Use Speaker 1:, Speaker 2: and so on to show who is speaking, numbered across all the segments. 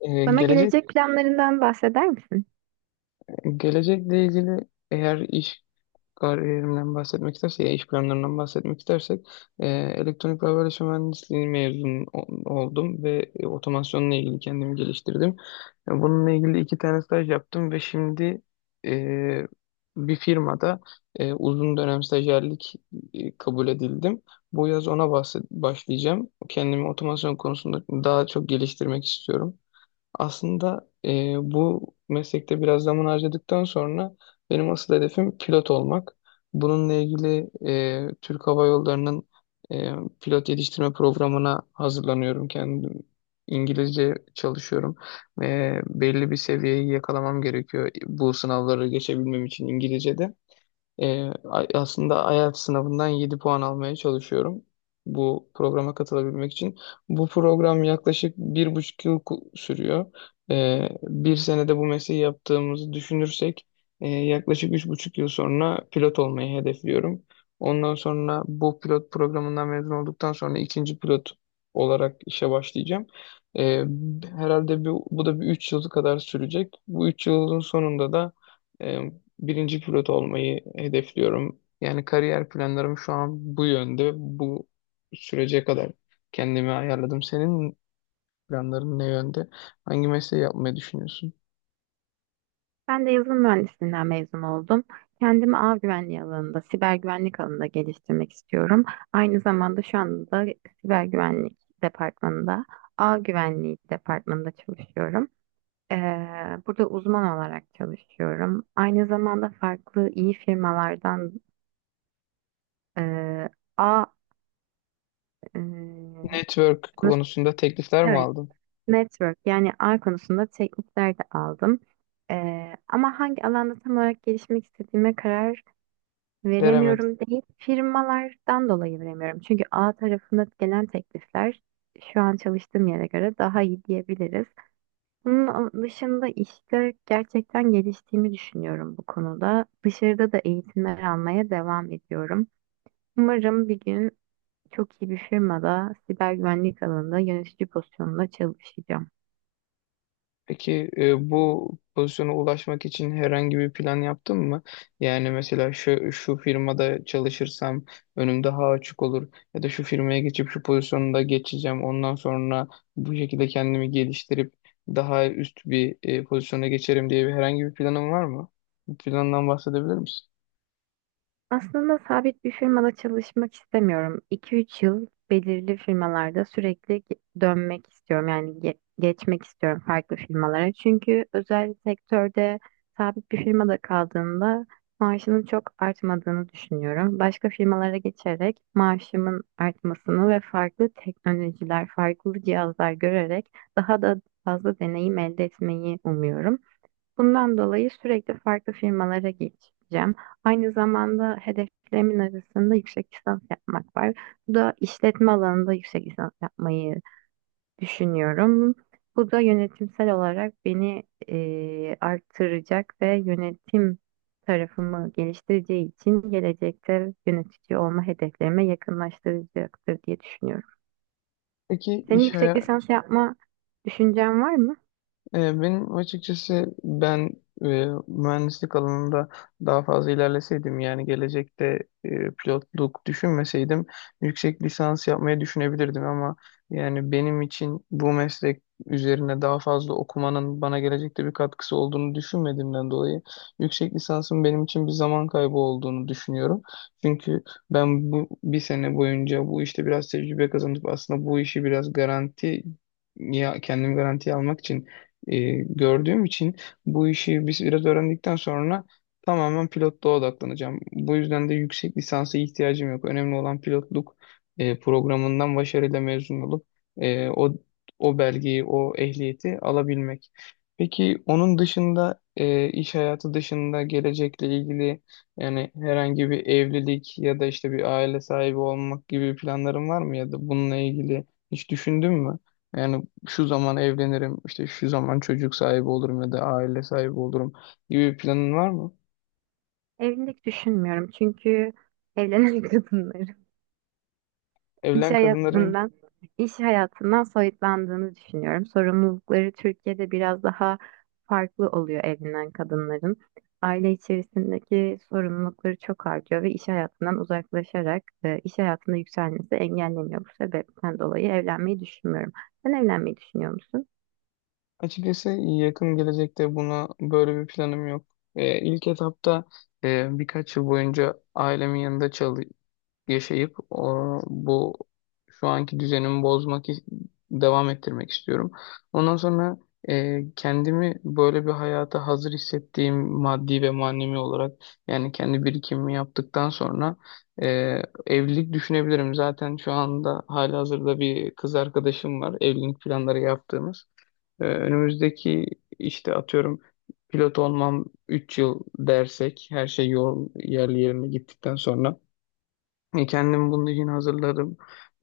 Speaker 1: Ee,
Speaker 2: Bana
Speaker 1: gelecek
Speaker 2: gelecek planlarından bahseder misin?
Speaker 1: Gelecekle ilgili, eğer iş kariyerimden bahsetmek istersek, ya iş planlarından bahsetmek istersek, elektronik ve haberleşme mühendisliği mezun oldum ve otomasyonla ilgili kendimi geliştirdim. Bununla ilgili iki tane staj yaptım ve şimdi e, bir firmada uzun dönem stajyerlik kabul edildim. Bu yaz ona başlayacağım. Kendimi otomasyon konusunda daha çok geliştirmek istiyorum. Aslında bu meslekte biraz zaman harcadıktan sonra benim asıl hedefim pilot olmak. Bununla ilgili Türk Hava Yolları'nın e, pilot yetiştirme programına hazırlanıyorum kendim. İngilizce çalışıyorum. Belli bir seviyeyi yakalamam gerekiyor bu sınavları geçebilmem için İngilizce'de. Aslında IELTS sınavından 7 puan almaya çalışıyorum bu programa katılabilmek için. Bu program yaklaşık 1,5 yıl sürüyor. Bir senede bu mesleği yaptığımızı düşünürsek yaklaşık 3,5 yıl sonra pilot olmayı hedefliyorum. Ondan sonra bu pilot programından mezun olduktan sonra ikinci pilot olarak işe başlayacağım. Ee, Herhalde bu da bir 3 yıl kadar sürecek. Bu 3 yılın sonunda da birinci pilot olmayı hedefliyorum. Yani kariyer planlarım şu an bu yönde. Bu sürece kadar kendimi ayarladım. Senin planların ne yönde? Hangi mesleği yapmayı düşünüyorsun?
Speaker 2: Ben de yazılım mühendisliğinden mezun oldum. Kendimi ağ güvenliği alanında, siber güvenlik alanında geliştirmek istiyorum. Aynı zamanda şu anda siber güvenlik departmanında, ağ güvenliği departmanında çalışıyorum. Ee, burada uzman olarak çalışıyorum. Aynı zamanda farklı iyi firmalardan e, ağ, e,
Speaker 1: Network konusunda teklifler mi
Speaker 2: evet.
Speaker 1: aldın?
Speaker 2: Network yani ağ konusunda teknikler de aldım. Ama hangi alanda tam olarak gelişmek istediğime karar
Speaker 1: Veremedin.
Speaker 2: veremiyorum değil, firmalardan dolayı veremiyorum. Çünkü ağ tarafında gelen teklifler şu an çalıştığım yere göre daha iyi diyebiliriz. Bunun dışında işte gerçekten geliştiğimi düşünüyorum bu konuda. Dışarıda da eğitimler almaya devam ediyorum. Umarım bir gün çok iyi bir firmada siber güvenlik alanında yönetici pozisyonunda çalışacağım.
Speaker 1: Peki bu pozisyona ulaşmak için herhangi bir plan yaptın mı? Yani mesela şu firmada çalışırsam önüm daha açık olur ya da şu firmaya geçip şu pozisyonda geçeceğim. Ondan sonra bu şekilde kendimi geliştirip daha üst bir pozisyona geçerim diye bir herhangi bir planın var mı? Bu plandan bahsedebilir misin?
Speaker 2: Aslında sabit bir firmada çalışmak istemiyorum. 2 üç yıl belirli firmalarda sürekli dönmek istiyorum. Yani geçmek istiyorum farklı firmalara. Çünkü özel sektörde sabit bir firmada kaldığımda maaşının çok artmadığını düşünüyorum. Başka firmalara geçerek maaşımın artmasını ve farklı teknolojiler, farklı cihazlar görerek daha da fazla deneyim elde etmeyi umuyorum. Bundan dolayı sürekli farklı firmalara geçeceğim. Aynı zamanda hedeflerimin arasında yüksek lisans yapmak var. Bu da işletme alanında yüksek lisans yapmayı düşünüyorum. Bu da yönetimsel olarak beni arttıracak ve yönetim tarafımı geliştireceği için gelecekte yönetici olma hedeflerime yakınlaştıracaktır diye düşünüyorum.
Speaker 1: Peki
Speaker 2: Senin
Speaker 1: iş,
Speaker 2: yüksek
Speaker 1: haya-
Speaker 2: lisans yapma düşüncen var mı?
Speaker 1: Benim açıkçası ben mühendislik alanında daha fazla ilerleseydim, yani gelecekte pilotluk düşünmeseydim yüksek lisans yapmayı düşünebilirdim, ama yani benim için bu meslek üzerine daha fazla okumanın bana gelecekte bir katkısı olduğunu düşünmediğimden dolayı yüksek lisansın benim için bir zaman kaybı olduğunu düşünüyorum. Çünkü ben bu bir sene boyunca bu işte biraz tecrübe kazanıp aslında bu işi biraz garanti, ya kendim garantiye almak için gördüğüm için bu işi biz biraz öğrendikten sonra tamamen pilotluğa odaklanacağım. Bu yüzden de yüksek lisansa ihtiyacım yok. Önemli olan pilotluk programından başarıyla mezun olup e, o o belgeyi, o ehliyeti alabilmek. Peki onun dışında iş hayatı dışında gelecekle ilgili, yani herhangi bir evlilik ya da işte bir aile sahibi olmak gibi planların var mı ya da bununla ilgili hiç düşündün mü? Yani şu zaman evlenirim, işte şu zaman çocuk sahibi olurum ya da aile sahibi olurum gibi bir planın var mı?
Speaker 2: Evlilik düşünmüyorum çünkü evlenen kadınları. Evet.
Speaker 1: Evlen kadınların
Speaker 2: İş hayatından soyutlandığını düşünüyorum. Sorumlulukları Türkiye'de biraz daha farklı oluyor evlenen kadınların. Aile içerisindeki sorumlulukları çok artıyor ve iş hayatından uzaklaşarak iş hayatında yükselmesi engelleniyor. Bu sebepten dolayı evlenmeyi düşünmüyorum. Sen evlenmeyi düşünüyor musun?
Speaker 1: açıkçası yakın gelecekte buna böyle bir planım yok. İlk etapta birkaç yıl boyunca ailemin yanında yaşayıp bu şu anki düzenimi devam ettirmek istiyorum. Ondan sonra kendimi böyle bir hayata hazır hissettiğim, maddi ve manevi olarak yani kendi birikimimi yaptıktan sonra e, evlilik düşünebilirim. Zaten şu anda halihazırda bir kız arkadaşım var, evlilik planları yaptığımız. Önümüzdeki, işte atıyorum, pilot olmam 3 yıl dersek, her şey yol yerli yerine gittikten sonra kendim bunun için hazırlarım.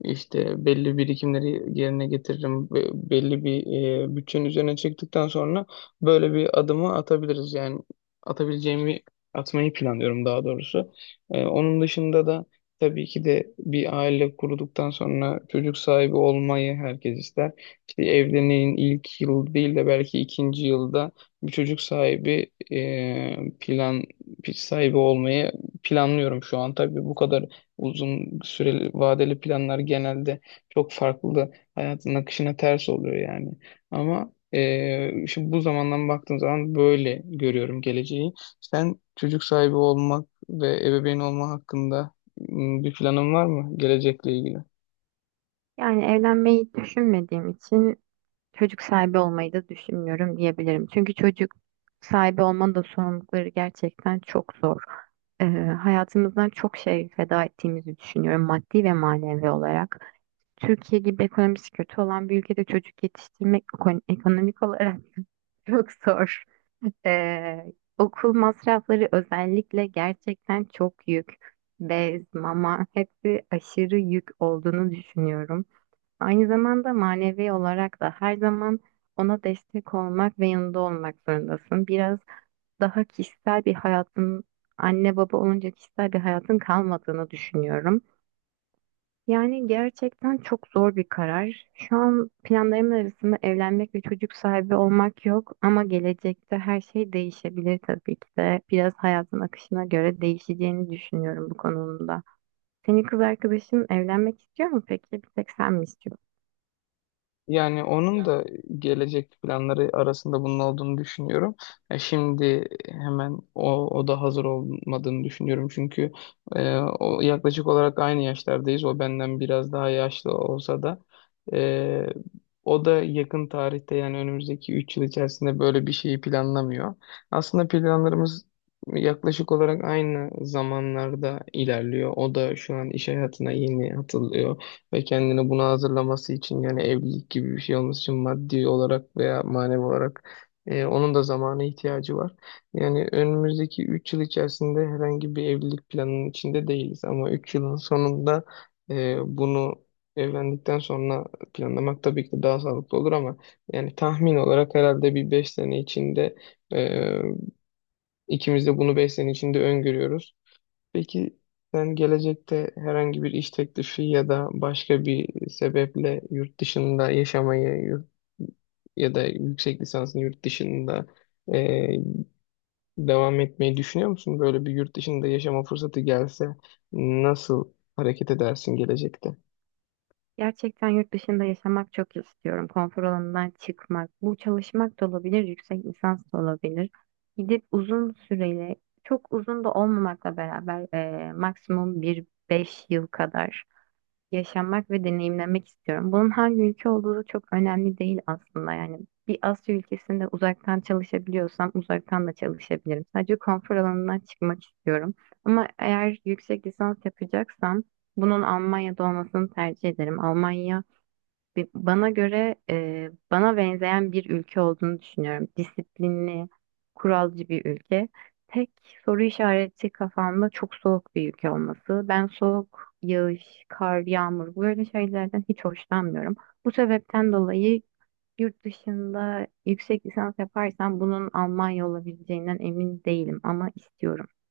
Speaker 1: İşte belli birikimleri yerine getiririm. Belli bir bütçenin üzerine çıktıktan sonra böyle bir adımı atabiliriz. Yani atabileceğimi atmayı planlıyorum daha doğrusu. Onun dışında da tabii ki de bir aile kurduktan sonra çocuk sahibi olmayı herkes ister. İşte evliliğin ilk yıl değil de belki ikinci yılda bir çocuk sahibi plan sahibi olmayı planlıyorum şu an. Tabii bu kadar uzun süreli vadeli planlar genelde çok farklı hayatın akışına ters oluyor yani. Ama şimdi bu zamandan baktığım zaman böyle görüyorum geleceği. Sen çocuk sahibi olmak ve ebeveyn olma hakkında bir planın var mı gelecekle ilgili?
Speaker 2: Yani evlenmeyi düşünmediğim için çocuk sahibi olmayı da düşünmüyorum diyebilirim. Çünkü çocuk sahibi olmanın da sorumlulukları gerçekten çok zor. Ee, hayatımızdan çok şey feda ettiğimizi düşünüyorum maddi ve manevi olarak. Türkiye gibi ekonomisi kötü olan bir ülkede çocuk yetiştirmek ekonomik olarak çok zor. Ee, okul masrafları özellikle gerçekten çok yük. Bez, mama hepsi aşırı yük olduğunu düşünüyorum. Aynı zamanda manevi olarak da her zaman ona destek olmak ve yanında olmak zorundasın. Biraz daha kişisel bir hayatın, anne baba olunca kişisel bir hayatın kalmadığını düşünüyorum. Yani gerçekten çok zor bir karar. Şu an planlarımın arasında evlenmek ve çocuk sahibi olmak yok ama gelecekte her şey değişebilir tabii ki de. Biraz hayatın akışına göre değişeceğini düşünüyorum bu konuda. Senin kız arkadaşın evlenmek istiyor mu peki? Bir tek sen mi istiyorsun?
Speaker 1: Yani onun da gelecek planları arasında bunun olduğunu düşünüyorum. Ya şimdi hemen o da hazır olmadığını düşünüyorum. Çünkü o, yaklaşık olarak aynı yaşlardayız. O benden biraz daha yaşlı olsa da e, o da yakın tarihte, yani önümüzdeki 3 yıl içerisinde böyle bir şeyi planlamıyor. Aslında planlarımız yaklaşık olarak aynı zamanlarda ilerliyor. O da şu an iş hayatına yeni atılıyor ve kendini buna hazırlaması için, yani evlilik gibi bir şey olması için maddi olarak veya manevi olarak onun da zamana ihtiyacı var. Yani önümüzdeki 3 yıl içerisinde herhangi bir evlilik planının içinde değiliz, ama 3 yılın sonunda bunu evlendikten sonra planlamak tabii ki de daha sağlıklı olur, ama yani tahmin olarak herhalde bir 5 sene içinde e, ikimiz de bunu 5 sene içinde öngörüyoruz. Peki sen gelecekte herhangi bir iş teklifi ya da başka bir sebeple yurt dışında yaşamayı, ya da yüksek lisansını yurt dışında e, devam etmeyi düşünüyor musun? Böyle bir yurt dışında yaşama fırsatı gelse nasıl hareket edersin gelecekte?
Speaker 2: Gerçekten yurt dışında yaşamak çok istiyorum. Konfor alanından çıkmak. Bu çalışmak da olabilir, yüksek lisans da olabilir. Gidip uzun süreli, çok uzun da olmamakla beraber maksimum bir 5 yıl kadar yaşamak ve deneyimlemek istiyorum. Bunun hangi ülke olduğu da çok önemli değil aslında. Yani bir Asya ülkesinde uzaktan çalışabiliyorsam uzaktan da çalışabilirim. Sadece konfor alanından çıkmak istiyorum. Ama eğer yüksek lisans yapacaksam bunun Almanya'da olmasını tercih ederim. Almanya Bana göre bana benzeyen bir ülke olduğunu düşünüyorum. Disiplinli, kuralcı bir ülke. Tek soru işareti kafamda çok soğuk bir ülke olması. Ben soğuk, yağış, kar, yağmur böyle şeylerden hiç hoşlanmıyorum. Bu sebepten dolayı yurt dışında yüksek lisans yaparsam bunun Almanya olabileceğinden emin değilim ama istiyorum.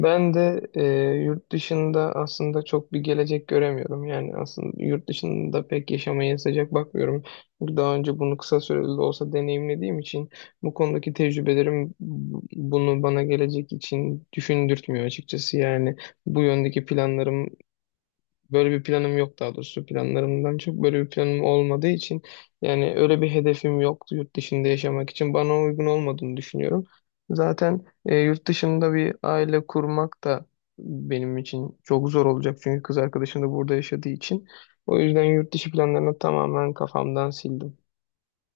Speaker 1: Ben de yurt dışında aslında çok bir gelecek göremiyorum. Yani aslında yurt dışında pek yaşamaya sıcak bakmıyorum. Çünkü daha önce bunu kısa süreli de olsa deneyimlediğim için bu konudaki tecrübelerim bunu bana gelecek için düşündürtmüyor açıkçası. Yani bu yöndeki planlarım, böyle bir planım yok daha doğrusu, planlarımdan çok böyle bir planım olmadığı için, yani öyle bir hedefim yok, yurt dışında yaşamak için bana uygun olmadığını düşünüyorum. Zaten yurt dışında bir aile kurmak da benim için çok zor olacak çünkü kız arkadaşım da burada yaşadığı için. O yüzden yurt dışı planlarını tamamen kafamdan sildim.